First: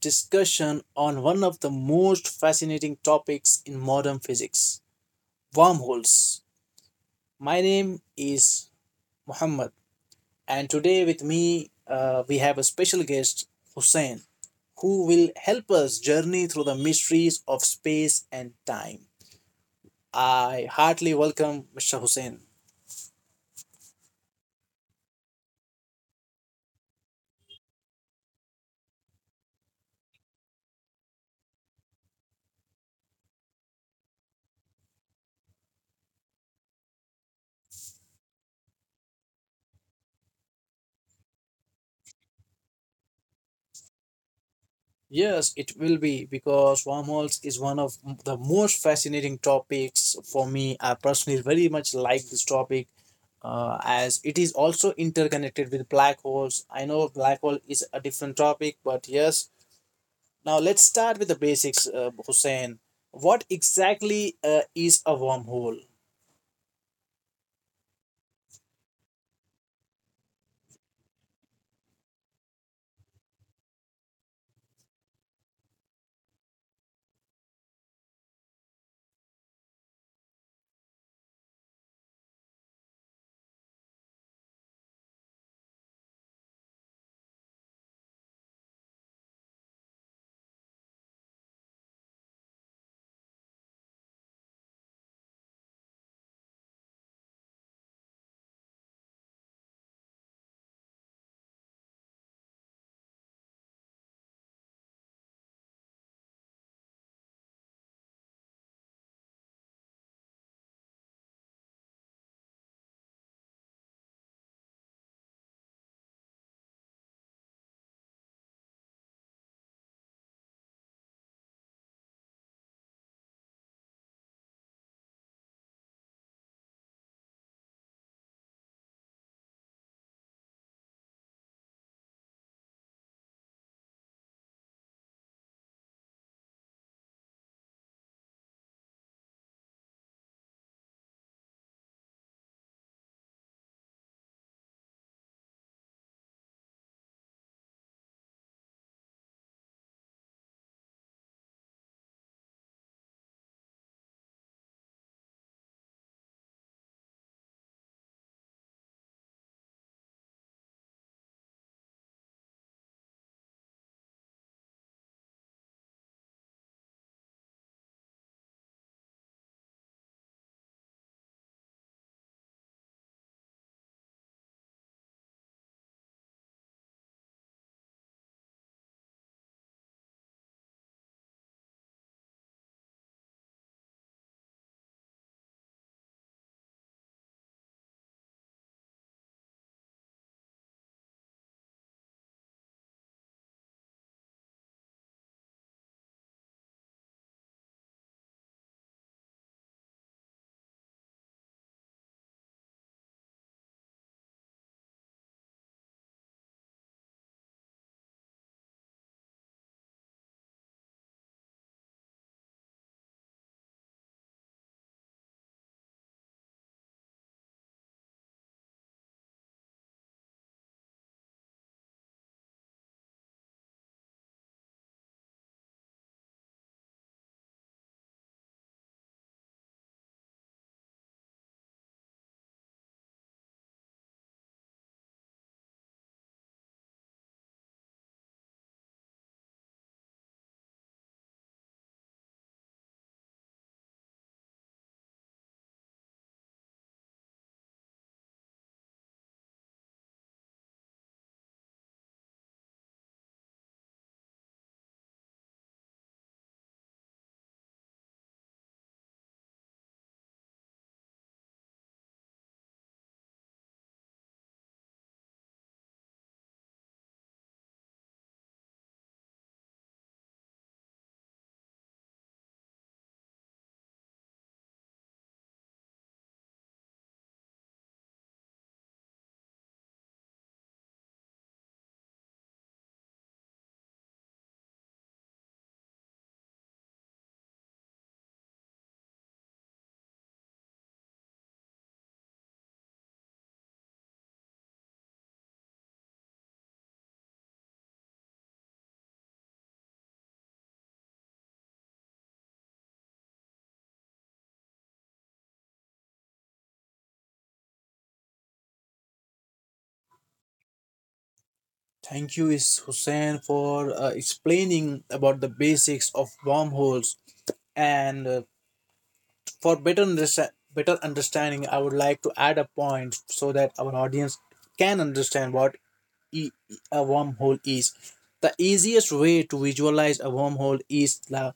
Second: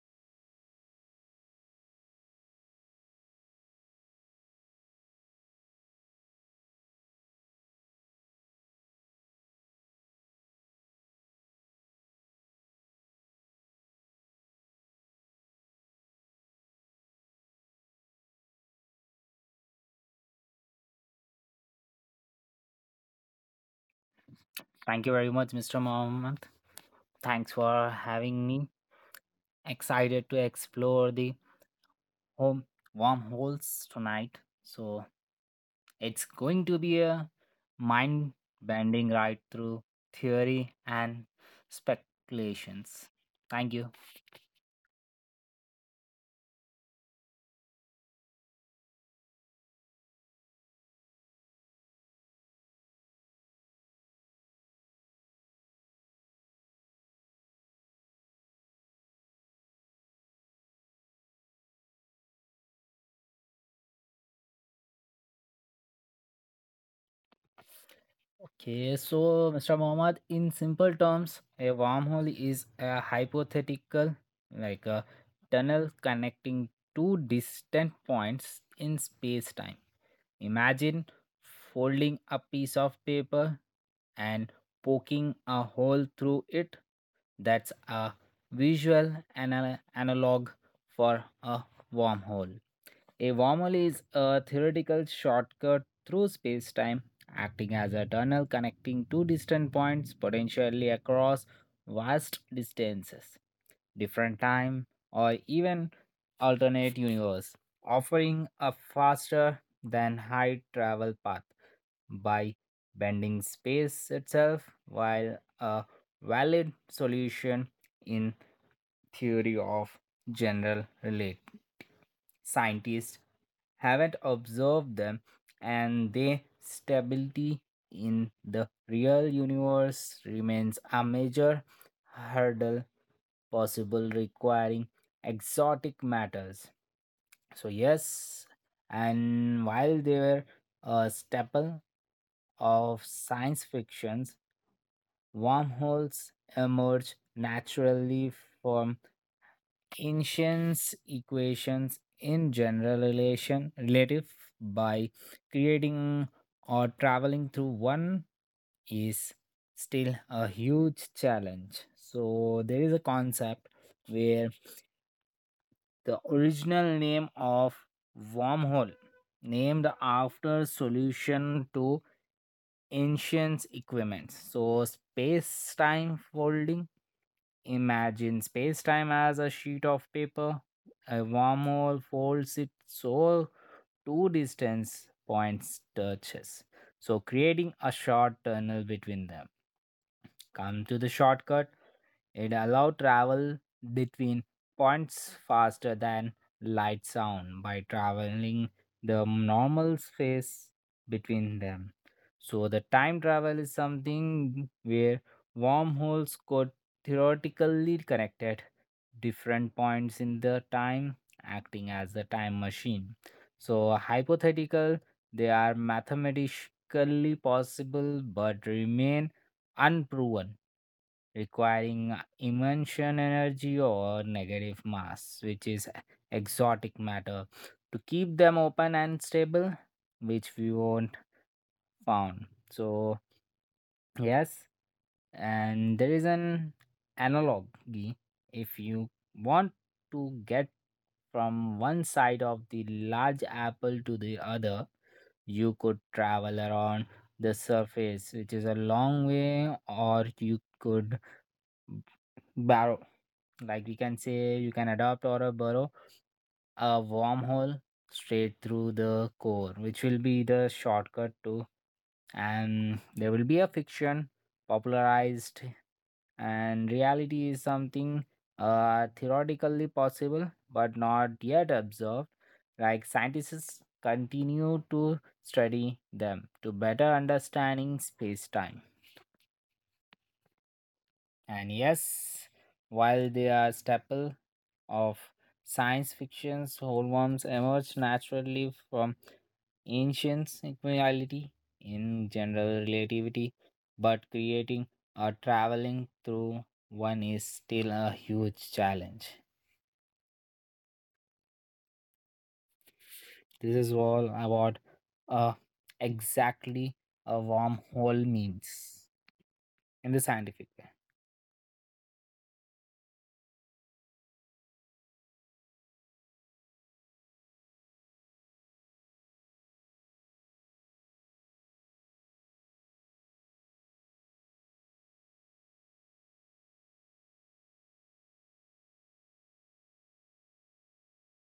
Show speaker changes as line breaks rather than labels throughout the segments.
discussion on one of the most fascinating topics in modern physics, wormholes. My name is Muhammad, and today with me we have a special guest, Hussein, who will help us journey through the mysteries of space and time. I heartily welcome Mr. Hussein.
Thank you very much, Mr. Mohammed. Thanks for having me. Excited to explore the home wormholes tonight. So it's going to be a mind bending ride through theory and speculations. Thank you.
Yes, it will be because wormholes is the most fascinating topics for me. I personally very much like this topic, as it is also interconnected with black holes. I know black hole is a different topic, but yes. Now let's start with the basics, Hussein. What exactly is a wormhole?
Okay, so Mr. Mohammed, in simple terms, a wormhole is a hypothetical, like a tunnel connecting two distant points in space time. Imagine folding a piece of paper and poking a hole through it. That's a visual analog for a wormhole. A wormhole is a theoretical shortcut through spacetime acting as a tunnel connecting two distant points potentially across vast distances, different time, or even alternate universe, offering a faster than high travel path by bending space itself while a valid solution in theory of general relativity, scientists haven't observed them and their stability in the real universe remains a major hurdle possible requiring exotic matters so yes, and while they were a staple of science fictions, wormholes emerge naturally from ancient equations in general relation relative by creating or traveling through one is still a huge challenge. So there is a concept where the original name of wormhole named after solution to ancient equipment so space time folding. Imagine space time as a sheet of paper. A wormhole folds it so two distance points touches, so creating a short tunnel between them. Come to the shortcut it allowed travel between points faster than light sound by traveling the normal space between them. So the time travel is something where wormholes could theoretically connected different points in the time, acting as a time machine. So hypothetical, they are mathematically possible but remain unproven requiring emotion energy or negative mass, which is exotic matter, to keep them open and stable, which we won't found. So yes, and there is an analogy if you want to get from one side of the large apple to the other, you could travel around the surface which is a long way, or you could barrel. Like we can say you can adopt or a burrow a wormhole straight through the core, which will be the shortcut to, and there will be a fiction popularized and reality is something theoretically possible but not yet observed, like scientists continue to study them to better understanding space-time. And yes, while they are staple of science fiction, homeworms emerged naturally from ancient equality in general relativity, but creating or traveling through one is still a huge challenge. This is all about uh, exactly a wormhole means in the scientific way.
Thank you, is Hussein, for explaining about the basics of wormholes, and better understanding, I would like to add a point so that our audience can understand what e- a wormhole is. The easiest way to visualize a wormhole is the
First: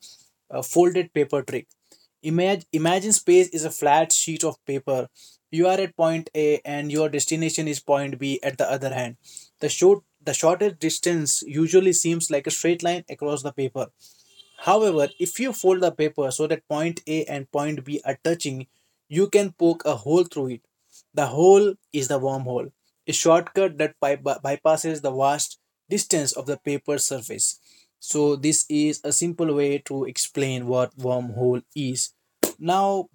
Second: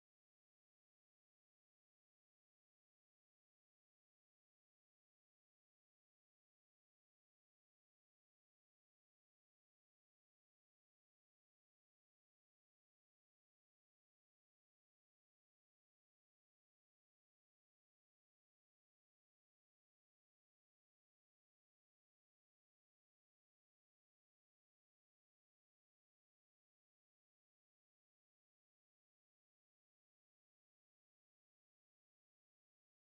folded paper trick. Imagine space is a flat sheet of paper. You are at point A and your destination is point B at the other hand. The shortest distance usually seems like a straight line across the paper. However, if you fold the paper so that point A and point B are touching, you can poke a hole through it. The hole is the wormhole, a shortcut that bypasses the vast distance of the paper surface. So, this is a simple way to explain what wormhole is. Now,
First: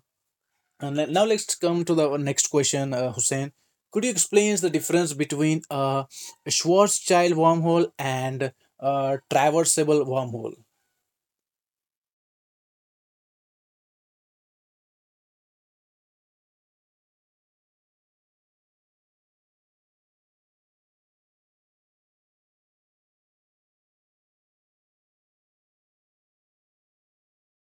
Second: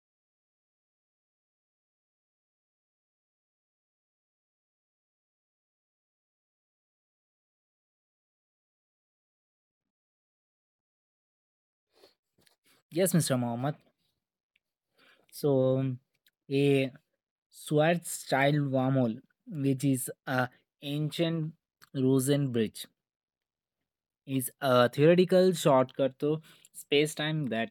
Now let's come to the next question, Hussein. Could you explain the difference between a Schwarzschild wormhole and a traversable wormhole?
Yes, Mr. Mohammed. So a Schwarzschild wormhole, which is a ancient Rosen bridge, is a theoretical shortcut to space-time that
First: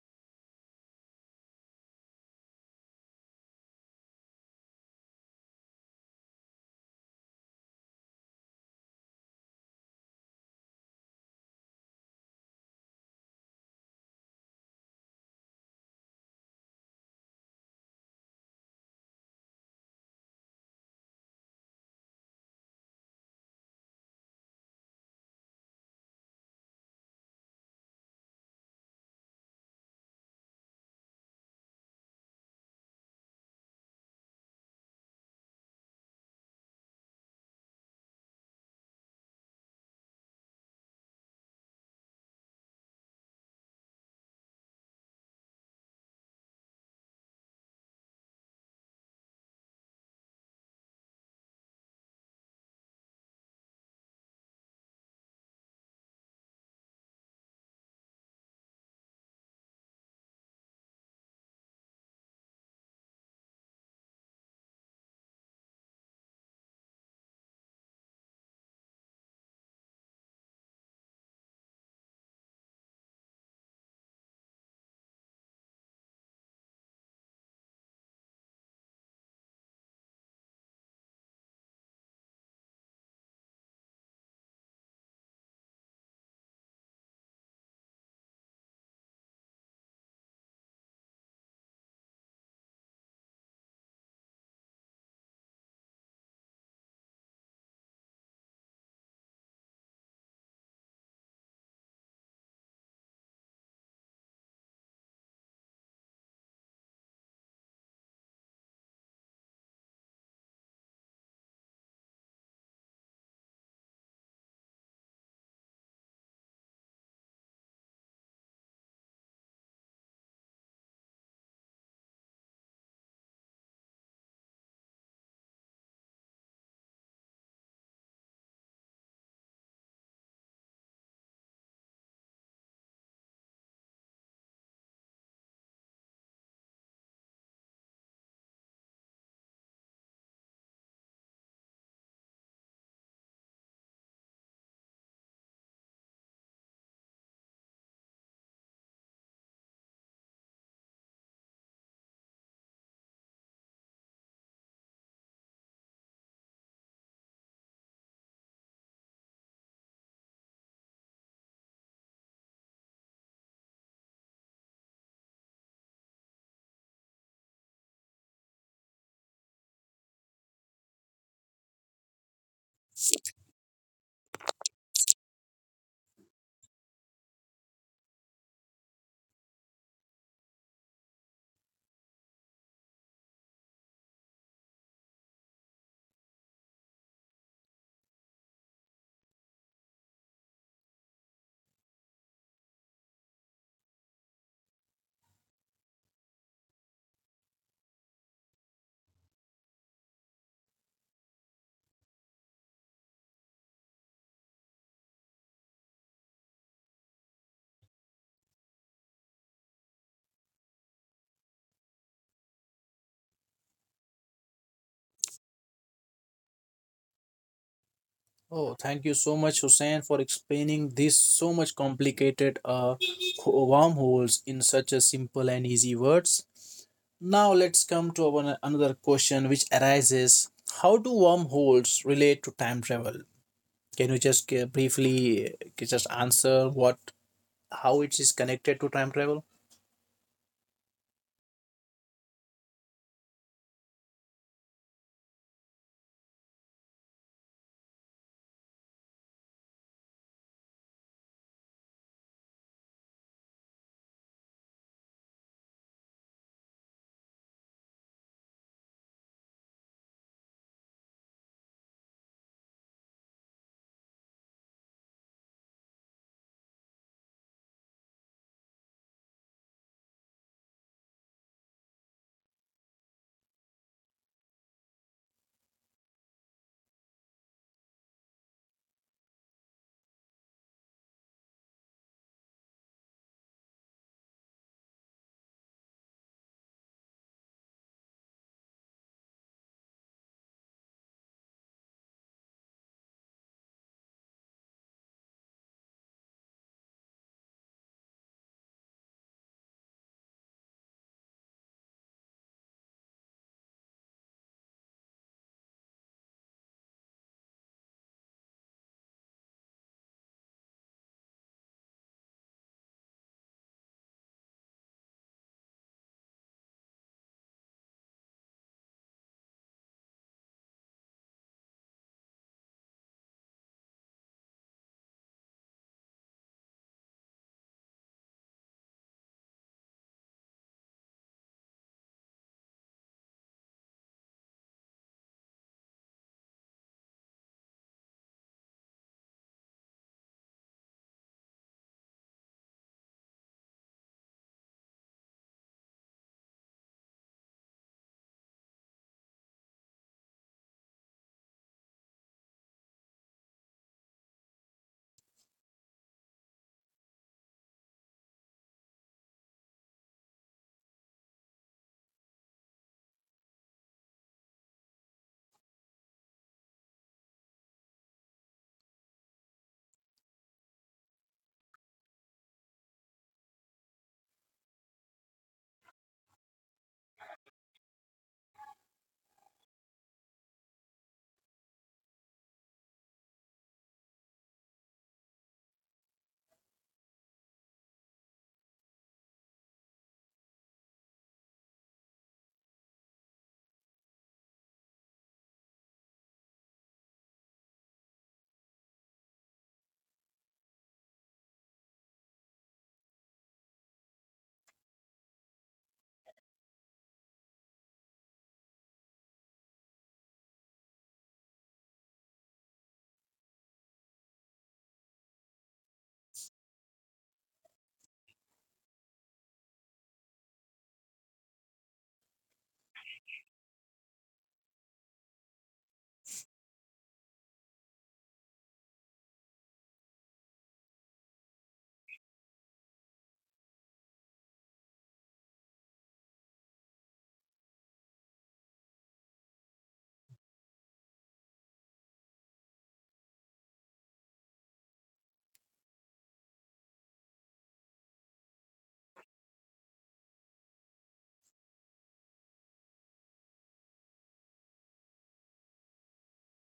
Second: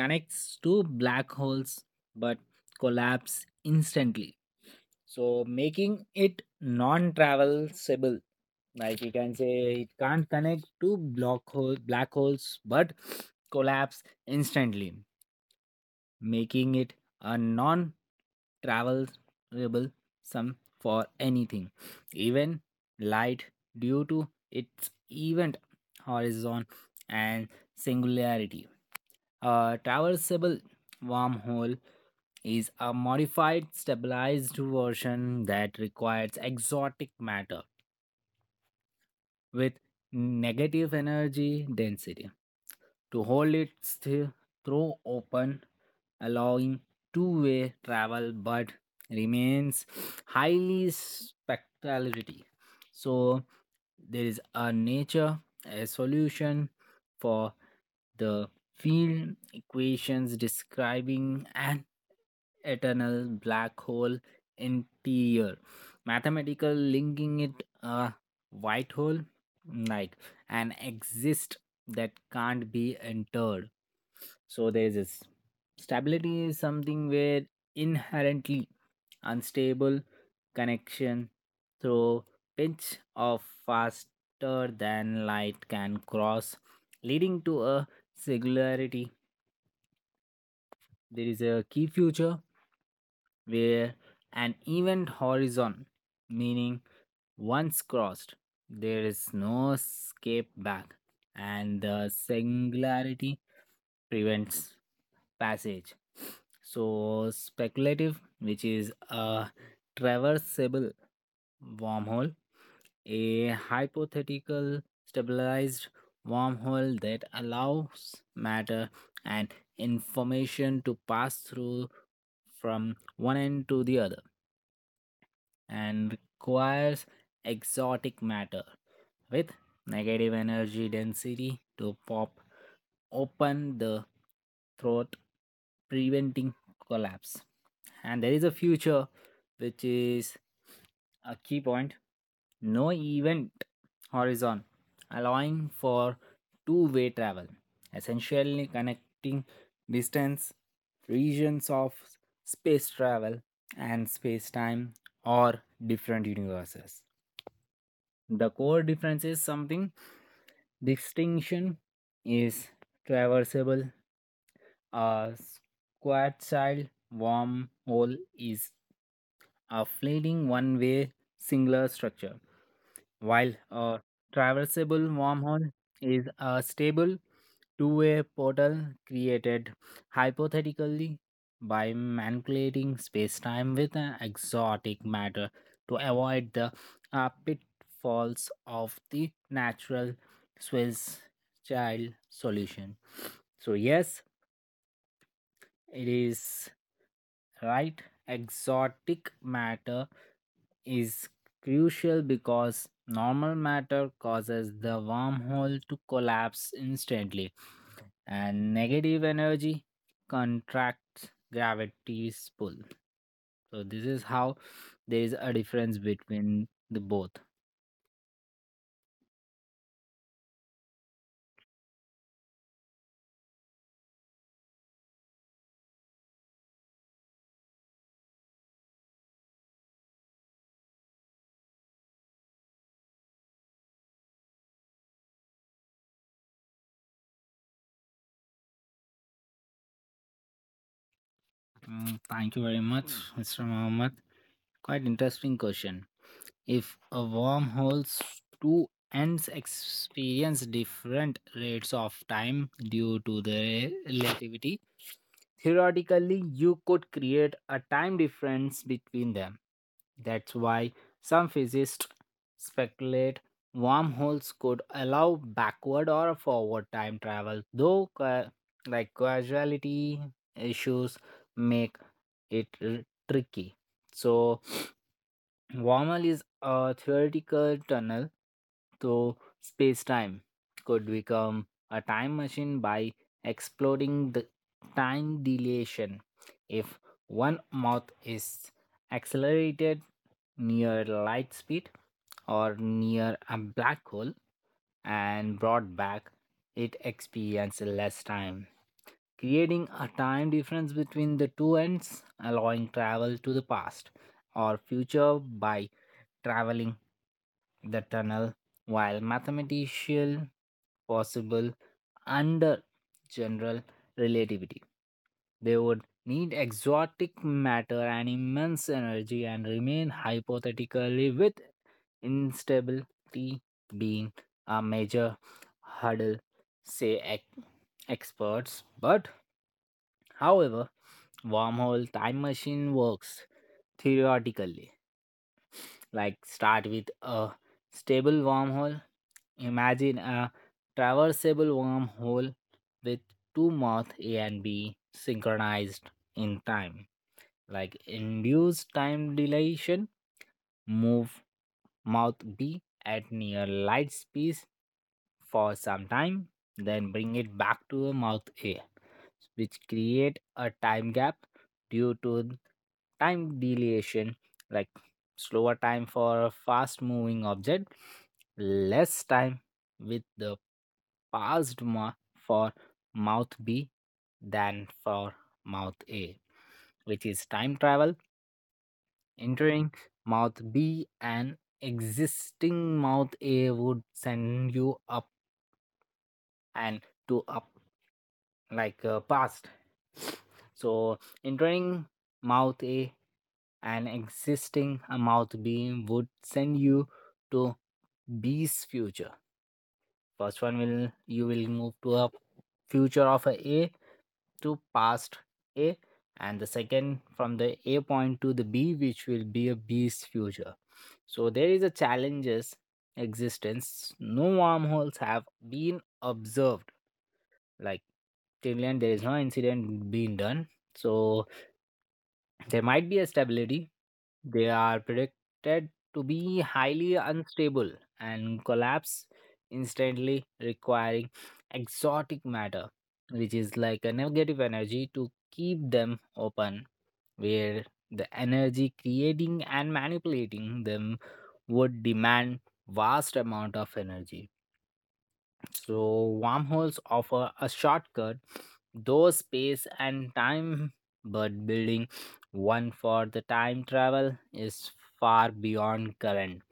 connects two black holes but collapse instantly. So making it non-traversable. Like you can say it can't connect two block hole black holes but collapse instantly making it a non travelable sum for anything, even light, due to its event horizon and singularity. A traversable wormhole is a modified, stabilized version that requires exotic matter with negative energy density. To hold it still, throw open, allowing two-way travel but remains highly spectrality. So, there is a nature, a solution for the field equations describing an eternal black hole interior mathematical linking it a white hole like an exist that can't be entered. So there is this stability is something where inherently unstable connection through pinch of faster than light can cross, leading to a singularity. There is a key future where an event horizon, meaning once crossed, there is no escape back, and the singularity prevents passage. So, speculative, which is a traversable wormhole. A hypothetical stabilized wormhole that allows matter and information to pass through from one end to the other and requires exotic matter with negative energy density to pop open the throat, preventing collapse. And there is a future which is a key point, no event horizon, allowing for two-way travel, essentially connecting distance, regions of space travel, and space time or different universes. The core difference is something distinction is traversable, a Schwarzschild wormhole is a fleeting one-way singular structure, while a traversable wormhole is a stable two-way portal created hypothetically by manipulating space-time with an exotic matter to avoid the pitfalls of the natural Swiss child solution. So yes, it is right. Exotic matter is crucial because normal matter causes the wormhole to collapse instantly, and negative energy contracts gravity's pull. So, this is how there is a difference between the both.
Oh, thank you so much, Hussein, for explaining this so much complicated, wormholes in such a simple and easy words. Now let's come to our, Another question which arises: how do wormholes relate to time travel? Can you just briefly just answer what how it is connected to time travel?
Mm, thank you very much, Mr. Mohammed. Quite interesting question. If a wormhole's two ends experience different rates of time due to their relativity, theoretically you could create a time difference between them. That's why some physicists speculate wormholes could allow backward or forward time travel, though like causality issues make it tricky. So wormhole is a theoretical tunnel through space-time. Could become a time machine by exploding the time dilation. If one moth is accelerated near light speed or near a black hole and brought back, it experiences less time creating a time difference between the two ends, allowing travel to the past or future by traveling the tunnel, while mathematical possible under general relativity. They would need exotic matter and immense energy and remain hypothetically with instability being a major hurdle, say experts. But However, wormhole time machine works theoretically. Like start with a stable wormhole. Imagine a traversable wormhole with two moth A and B synchronized in time like induced time dilation move mouth b at near light speed for some time then bring it back to the mouth a which create a time gap due to time dilation like slower time for a fast moving object less time with the passed ma- for mouth b than for mouth a which is time travel. Entering mouth B and existing mouth A would send you up and to up like past. So entering mouth A and existing a mouth B would send you to B's future. First one will you will move to a future of a A to past A, and the second from the A point to the B, which will be a B's future. So there is a challenges existence. No wormholes have been observed. Like till end, there is no incident being done. So there might be a stability. They are predicted to be highly unstable and collapse instantly, requiring exotic matter, which is like a negative energy, to keep them open, where the energy creating and manipulating them would demand vast amount of energy. So, wormholes offer a shortcut, though space and time, but building one for the time travel is far beyond current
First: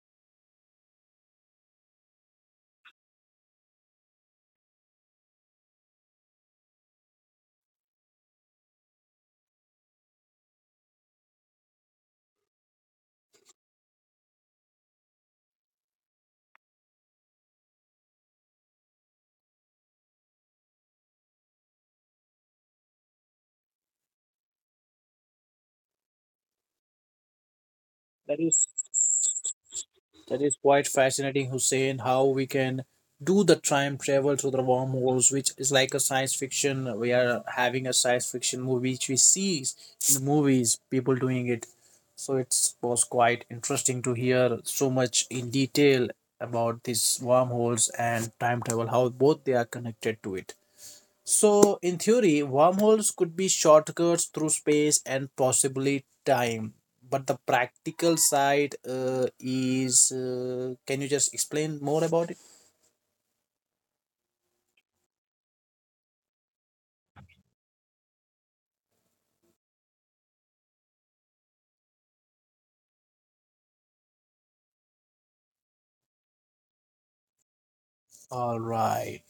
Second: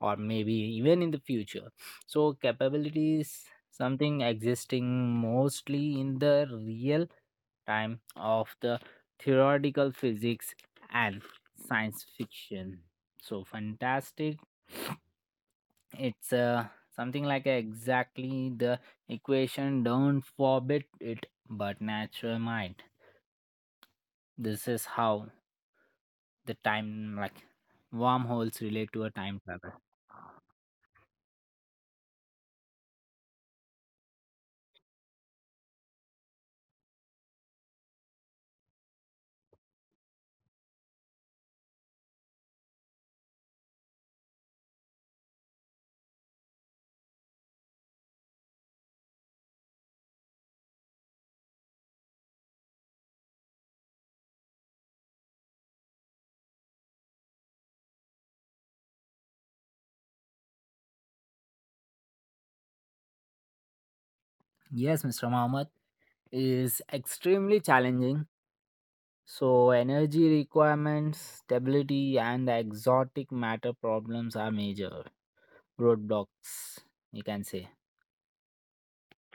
or maybe even in the future. So, capabilities something existing mostly in the real time of the theoretical physics and science fiction. So, fantastic it's something like exactly the equation don't forbid it but natural mind this is how the time like
That
wormholes
is
relate to a time travel.
that is quite fascinating, Hussein. How we can do the time travel through the wormholes, which is like a science fiction. We are having a science fiction movie, which we see in movies, people doing it. So it was quite interesting to hear so much in detail about these wormholes and time travel, how both they are connected to it. So, in theory, wormholes could be shortcuts through space and possibly time. But the practical side, is, can you just explain more about it?
Yes, Mr. Mohammed, is extremely challenging. So energy requirements stability and the exotic matter problems are major roadblocks, you can say.
All right.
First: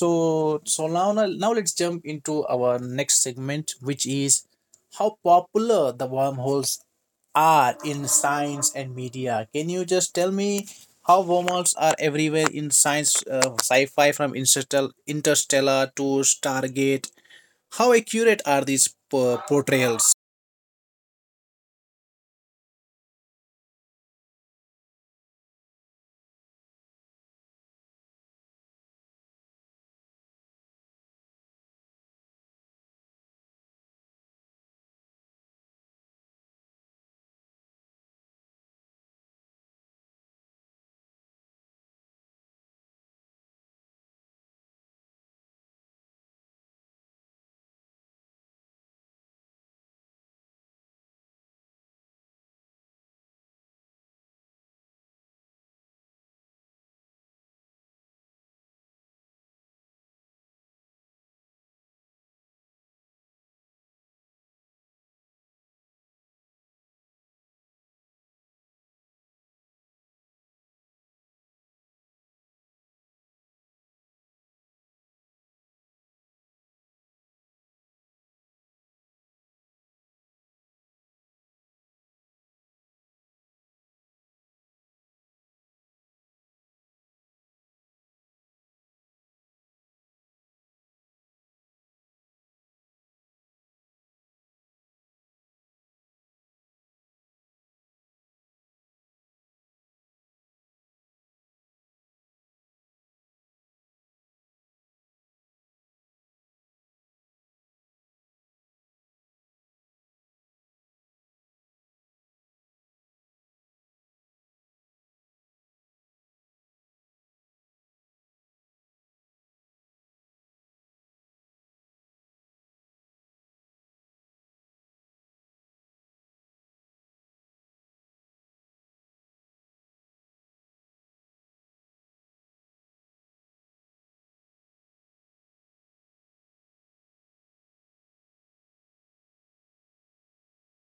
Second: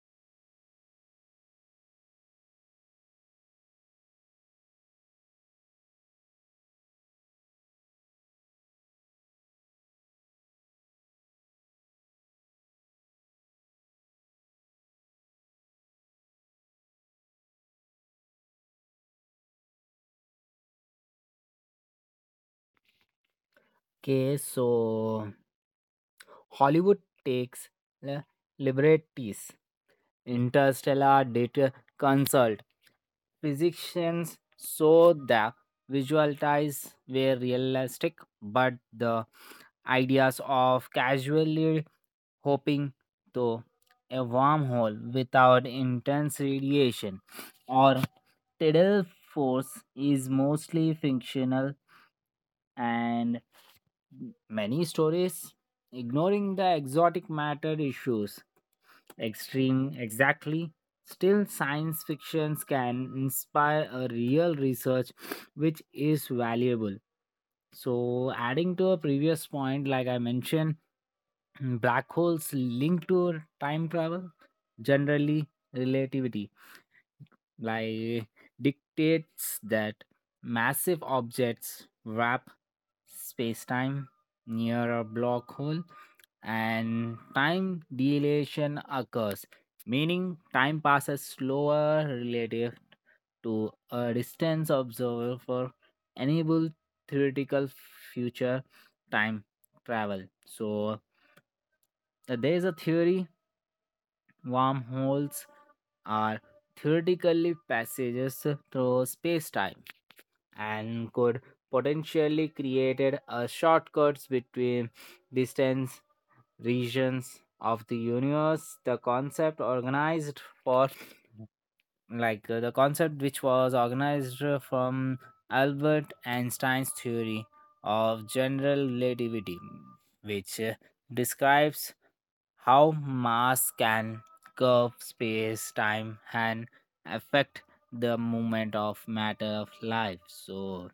So now let's jump into our next segment, which is how popular the wormholes are in science and media. Can you just tell me how wormholes are everywhere in science, sci-fi, from interstellar to Stargate? How accurate are these portrayals?
Okay, so Hollywood takes li- liberties. Interstellar data consult. Physicians show the visual ties were realistic, but the ideas of casually hoping to a wormhole without intense radiation or tidal force is mostly fictional, and many stories ignoring the exotic matter issues extreme exactly still science fictions can inspire a real research which is valuable. So adding to a previous point like I mentioned, black holes linked to time travel, generally relativity like dictates that massive objects wrap space-time near a black hole and time dilation occurs meaning time passes slower relative to a distance observer for enable theoretical future time travel. So there is a theory. Wormholes are theoretically passages through space-time and could potentially create a shortcuts between distant regions of the universe. The concept organized for the concept which was organized from Albert Einstein's theory of general relativity, which describes how mass can curve space time and affect the movement of matter of life. So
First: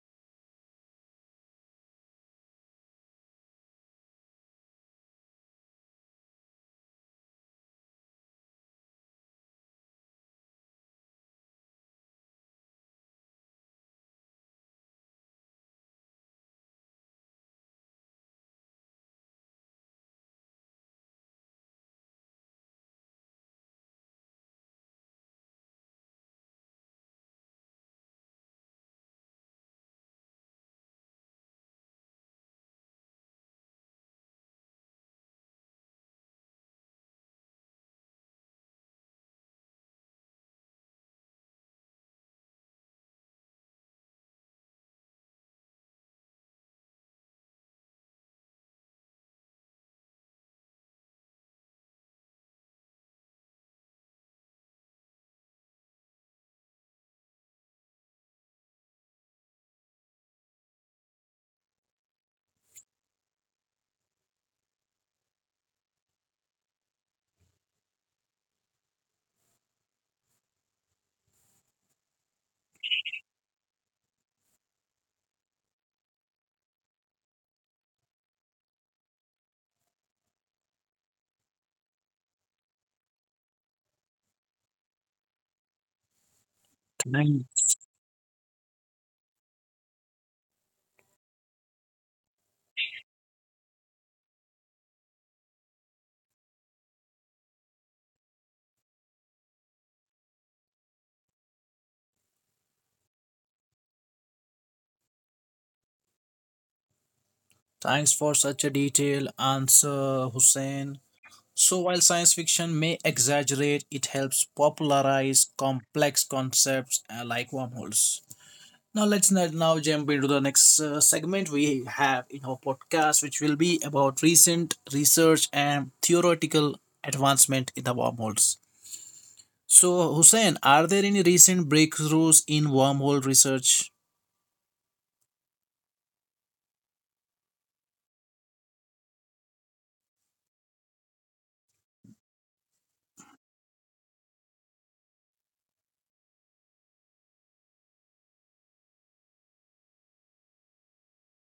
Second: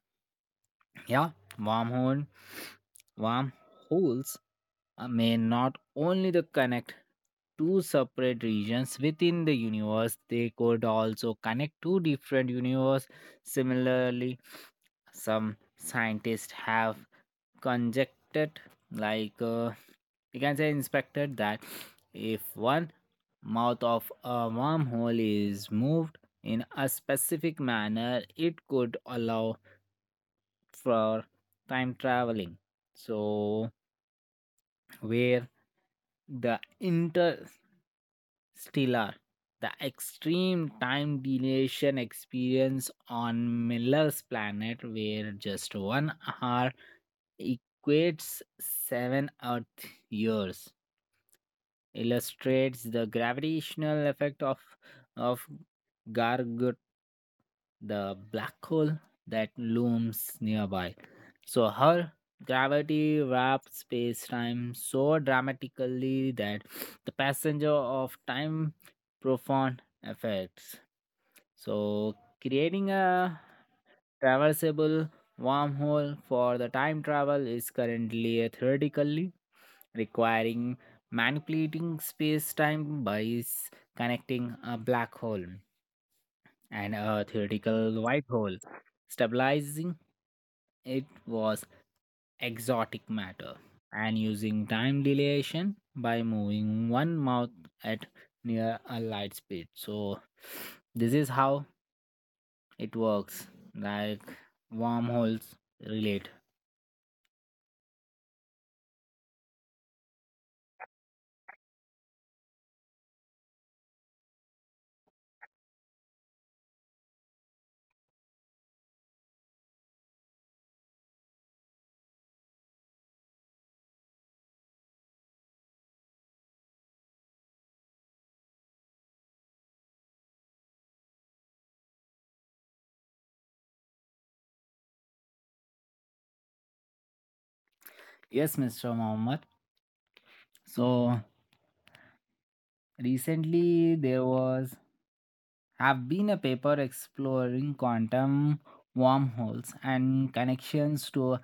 yeah, wormhole wormholes may not only the connect two separate regions within the universe, they could also connect two different universes. Similarly, some scientists have conjectured, like uh, you can say, inspected that if one mouth of a wormhole is moved in a specific manner, it could allow for time traveling. So, where the interstellar, the extreme time dilation experience on Miller's planet, where just 1 hour equates 7 Earth years, illustrates the gravitational effect of Gargut, the black hole that looms nearby. So her gravity wraps space-time so dramatically that the passenger of time profound effects. So, creating a traversable wormhole for the time travel is currently a theoretically requiring manipulating space time by connecting a black hole and a
Nice.
theoretical white hole, stabilizing it was exotic matter and using time dilation by moving one mouth at near a light speed. So this is how it works, like wormholes relate.
Thanks for such a detailed answer, Hussein. So, while science fiction may exaggerate, it helps popularize complex concepts like wormholes. Now jump into the next segment we have in our podcast, which will be about recent research and theoretical advancement in the wormholes. So, Hussein, are there any recent breakthroughs in wormhole research?
Yes, Mr. Mohammed. So recently there was have been a paper exploring quantum wormholes and connections to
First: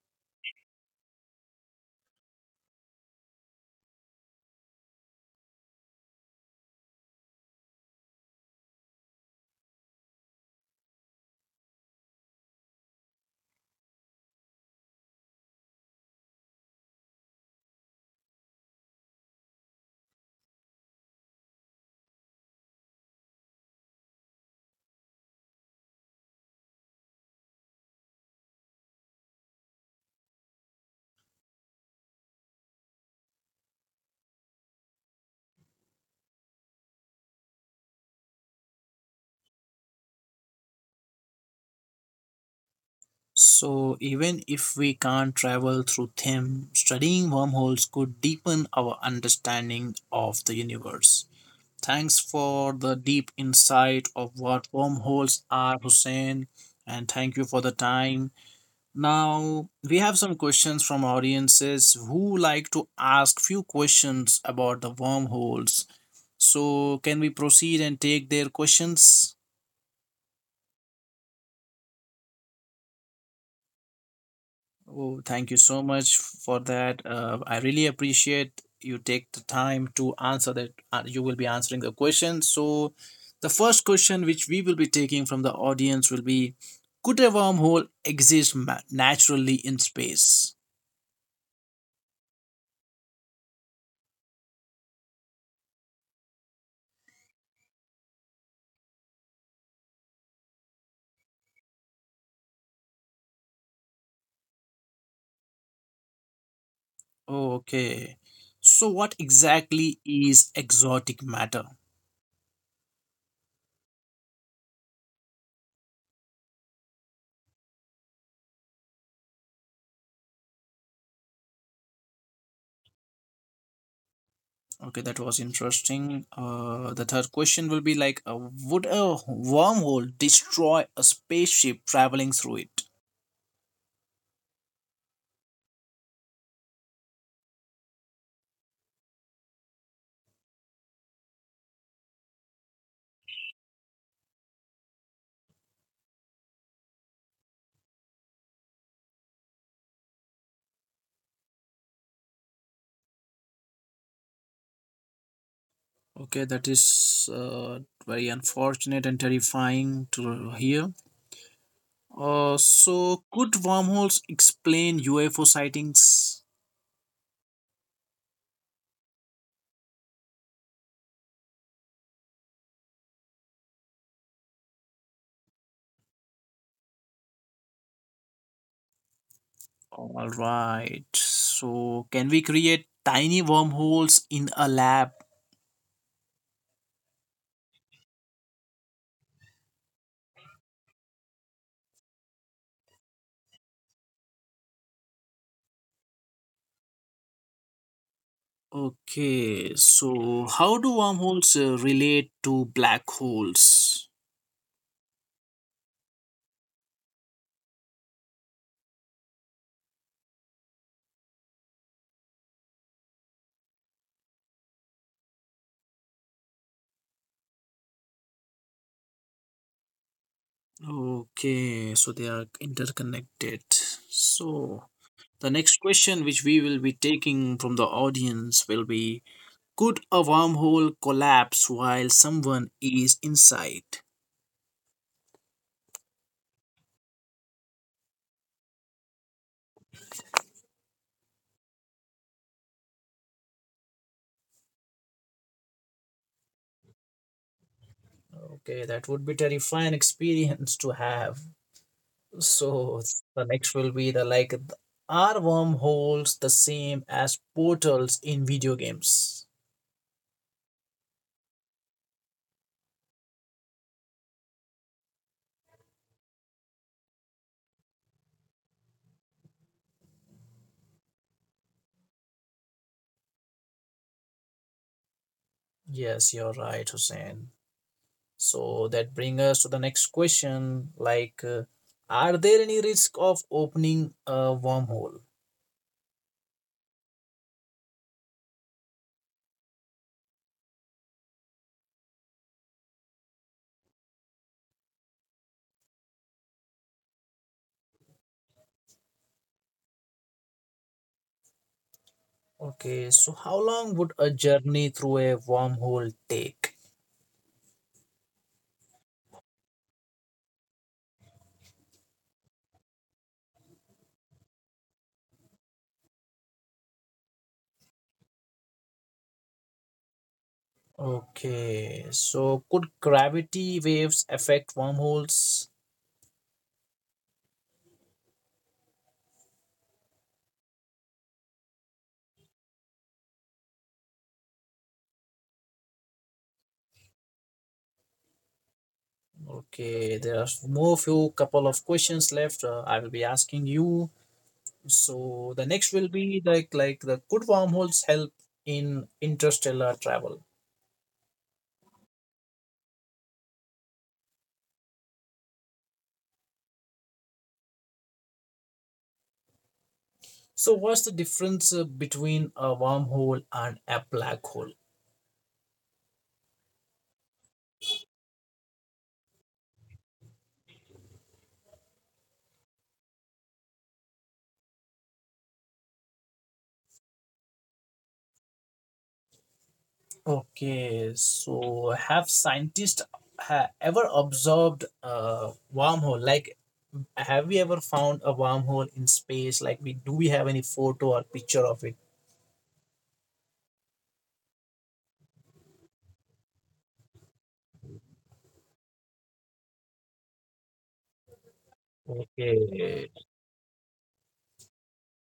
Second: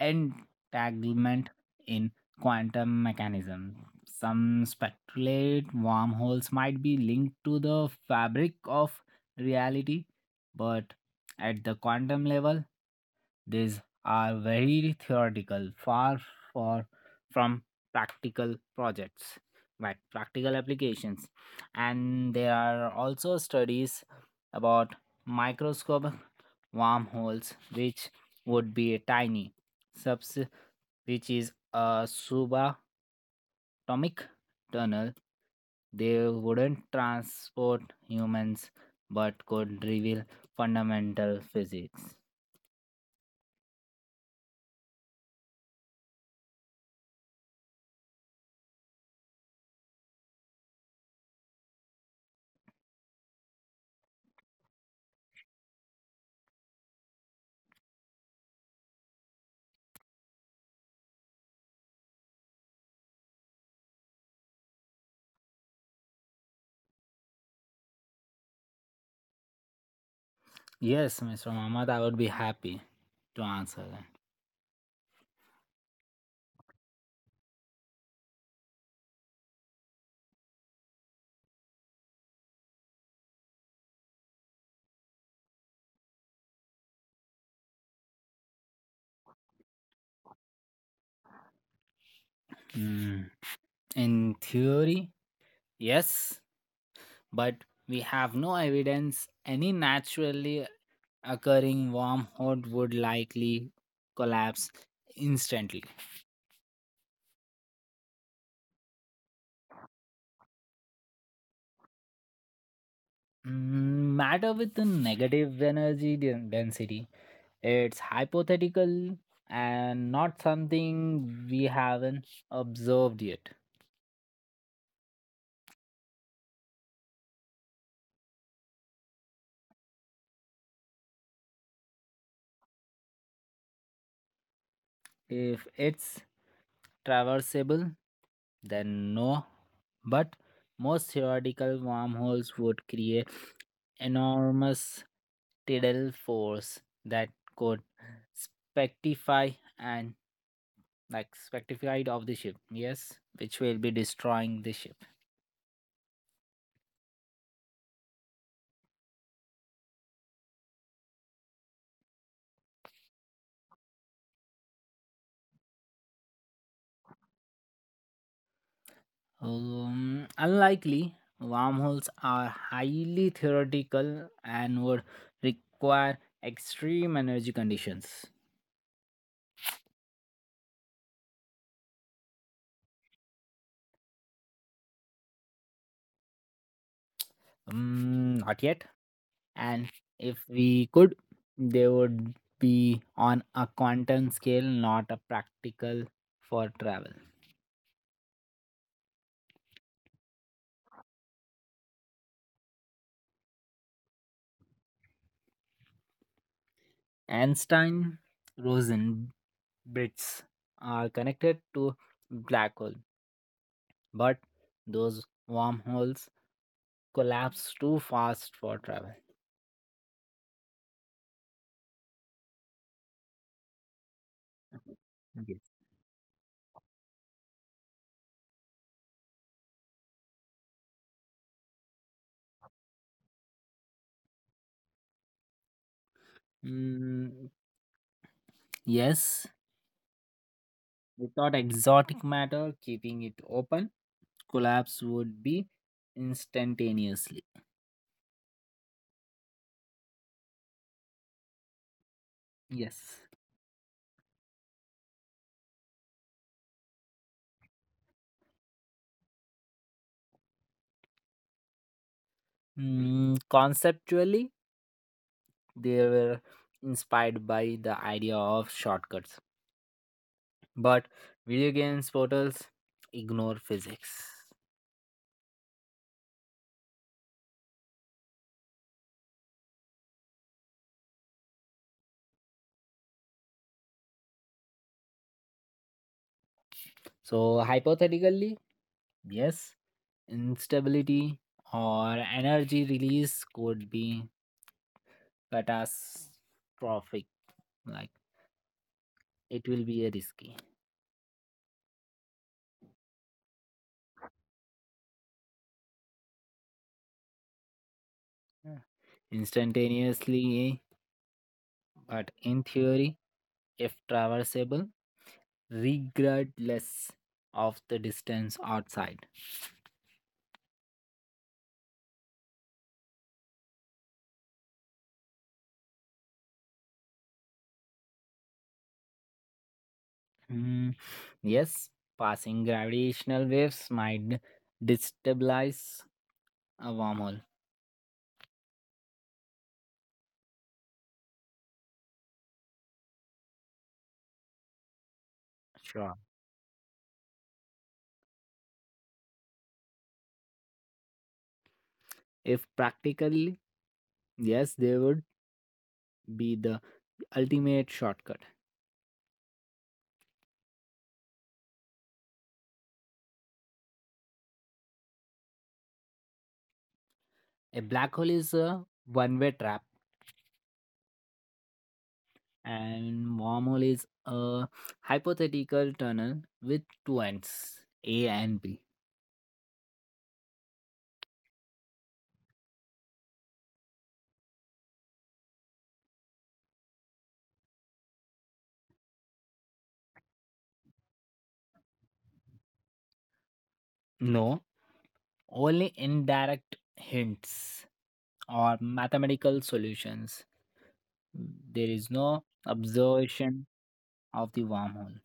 entanglement in quantum mechanisms. Some speculate wormholes might be linked to the fabric of reality, but at the quantum level, these are very theoretical, far, far from practical projects, like practical applications. And there are also studies about microscopic wormholes, which would be a tiny subs, which is a subatomic tunnel. They wouldn't transport humans but could reveal fundamental physics.
So, even if we can't travel through them, studying wormholes could deepen our understanding of the universe. Thanks for the deep insight of what wormholes are, Hussein, and thank you for the time. Now, we have some questions from audiences who like to ask few questions about the wormholes. So, can we proceed and take their questions?
Yes, Mr. Mohammed, I would be happy to answer that.
Oh, thank you so much for that. I really appreciate you take the time to answer that. You will be answering the question. So, the first question which we will be taking from the audience will be: could a wormhole exist naturally in space?
Mm, in theory, yes, but we have no evidence any naturally occurring wormhole would likely collapse instantly.
Oh, okay. So, what exactly is exotic matter?
Mm, matter with a negative energy density, it's hypothetical and not something we haven't observed yet.
Okay, that was interesting. The third question will be like, would a wormhole destroy a spaceship traveling through it?
If it's traversable than no, but most theoretical wormholes would create enormous tidal force that could spectify and like spectified of the ship, yes, which will be destroying the ship.
Okay, that is, very unfortunate and terrifying to hear. So, could wormholes explain UFO sightings?
Unlikely, wormholes are highly theoretical and would require extreme energy conditions.
All right. So, can we create tiny wormholes in a lab?
Mm, not yet, and if we could they would be on a quantum scale, not a practical for travel.
Okay. So, how do wormholes relate to black holes?
Einstein Rosen bits are connected to black hole but those wormholes collapse too fast for travel.
Okay. So, they are interconnected. So, the
Yes.
next question which we will be taking from the audience will be: could a wormhole collapse while someone is inside?
Mm, yes, without exotic matter keeping it open collapse would be instantaneously.
Okay, that would be terrifying experience to have. So
Yes.
the next will be the like, are wormholes the same as portals in video games?
Mm, conceptually, they were inspired by the idea of shortcuts, but video games portals ignore physics.
Yes, you're right, Hussein. So that brings us to the next question like, are there any risk of opening a wormhole?
So, hypothetically, yes, instability or energy release could be catastrophic, like it will be a risky.
Okay, so how long would a journey through a wormhole take?
Yeah, instantaneously, but in theory, if traversable, regardless of the distance outside.
Okay, so could gravity waves affect wormholes?
Hmm. Yes, passing gravitational waves might destabilize a wormhole.
Okay, there are more few couple of questions left. I will be asking you. So the next will
Sure.
be like the could wormholes help in interstellar travel?
If practically, yes, they would be the ultimate shortcut.
So what's the difference between a wormhole and a black hole?
A black hole is a one way trap, and wormhole is a hypothetical tunnel with two ends, A and B.
Okay, so have scientists ever observed a wormhole? Like, have we ever found a wormhole in space, like, we do we have any photo or picture of it?
No, only indirect hints or mathematical solutions. There is no
Okay,
observation of the wormhole.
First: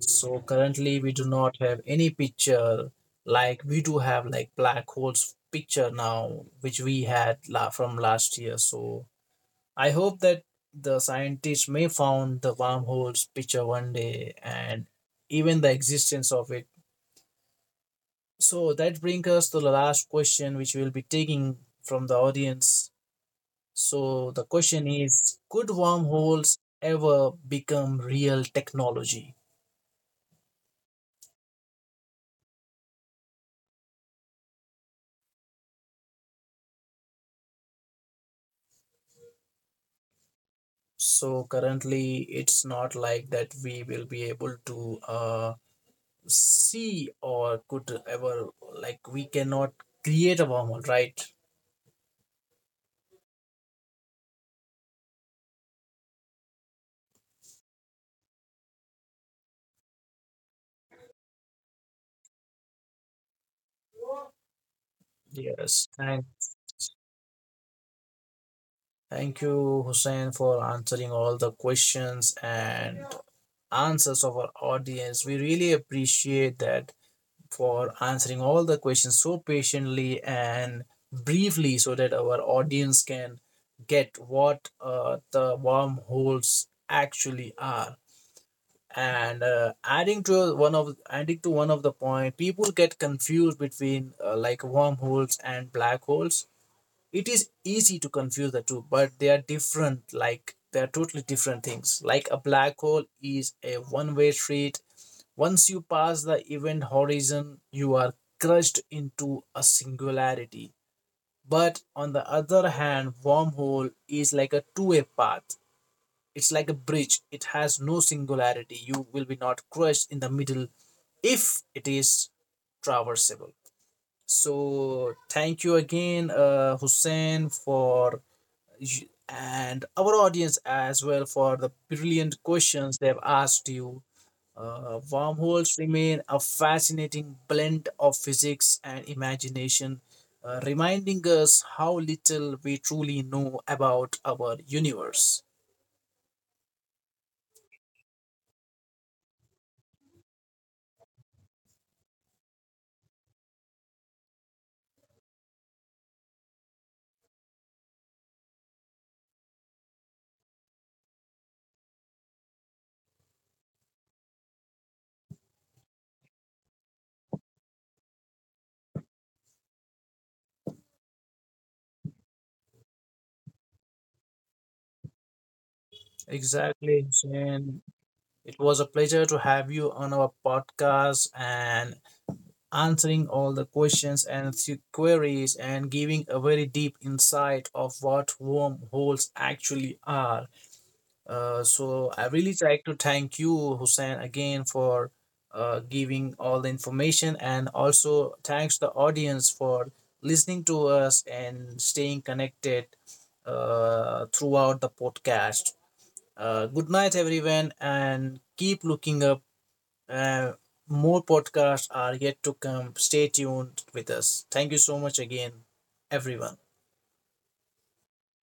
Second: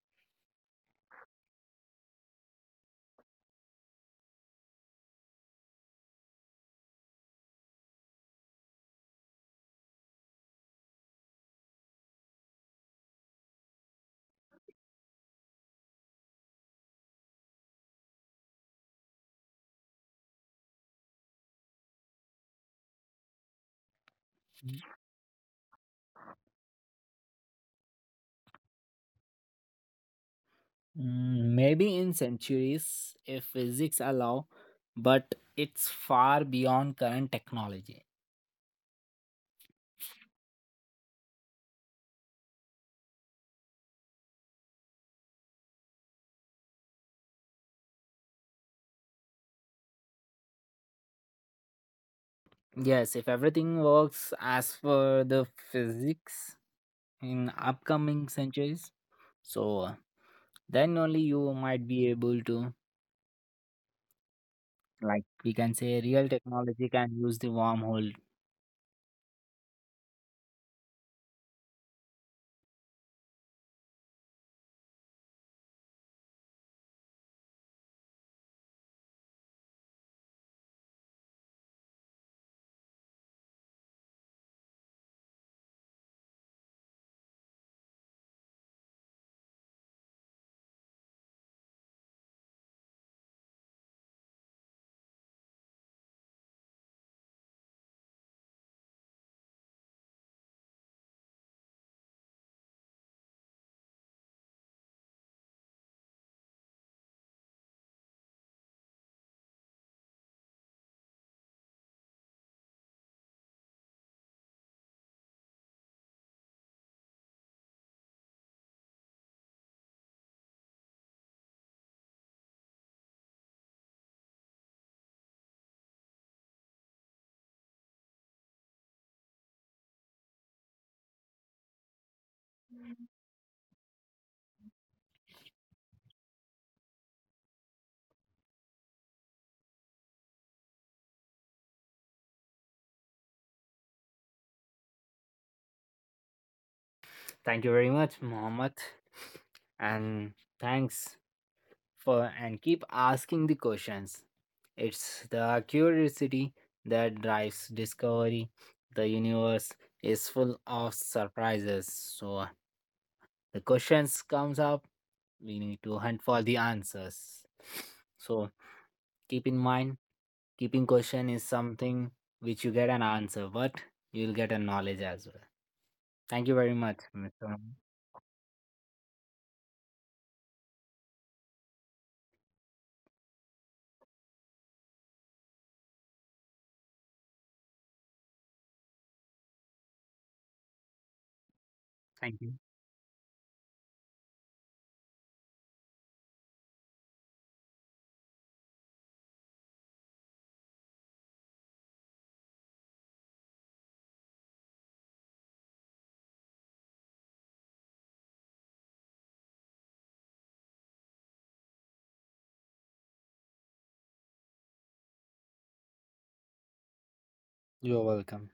so currently we do not have any picture, like we do have like black holes picture now, which we had from last year. So I hope that the scientists may found the wormholes picture one day and even the existence of it. So that brings us to the last question which we'll be taking from the audience. So the question is, could wormholes ever become real technology?
Mm, maybe in centuries, if physics allow, but it's far beyond current technology.
So currently, it's not like that we will be able to see or could ever like we cannot create a wormhole, right?
Yes, if everything works as per the physics in upcoming centuries, so then only you might be able to, like, we can
Yes.
say real technology can use the wormhole.
Thank you, Hussein, for answering all the questions and answers of our audience. We really appreciate that for answering all the questions so patiently and briefly so that our audience can get what the wormholes actually are. And adding to one of the point, people get confused between, like, wormholes and black holes. It is easy to confuse the two, but they are different, like they are totally different things. Like a black hole is a one way street; once you pass the event horizon, you are crushed into a singularity. But on the other hand, wormhole is like a two-way path. It's like a bridge. It has no singularity. You will be not crushed in the middle if it is traversable. So thank you again, Hussein, for, and our audience as well, for the brilliant questions they've asked you. Wormholes remain a fascinating blend of physics and imagination, reminding us how little we truly know about our universe.
Thank you very much, Mohammed, and thanks for and keep asking the questions. It's the curiosity that drives discovery. The universe is full of surprises. So the questions comes up, we need to hunt for the answers. So keep in mind, keeping question is something which you get an answer, but you'll get a knowledge as well. Thank you very much,
Exactly,
Mr. Mohammed.
Shane. It was a pleasure to have you on our podcast and answering all the questions and queries and giving a very deep insight of what wormholes actually are. So I
Thank you.
really like to thank you, Hussein, again for giving all the information, and also thanks the audience for listening to us and staying connected throughout the podcast. Good night, everyone, and keep looking up. Uh, more podcasts are yet to come. Stay tuned with us. Thank you so much again, everyone.
You're welcome.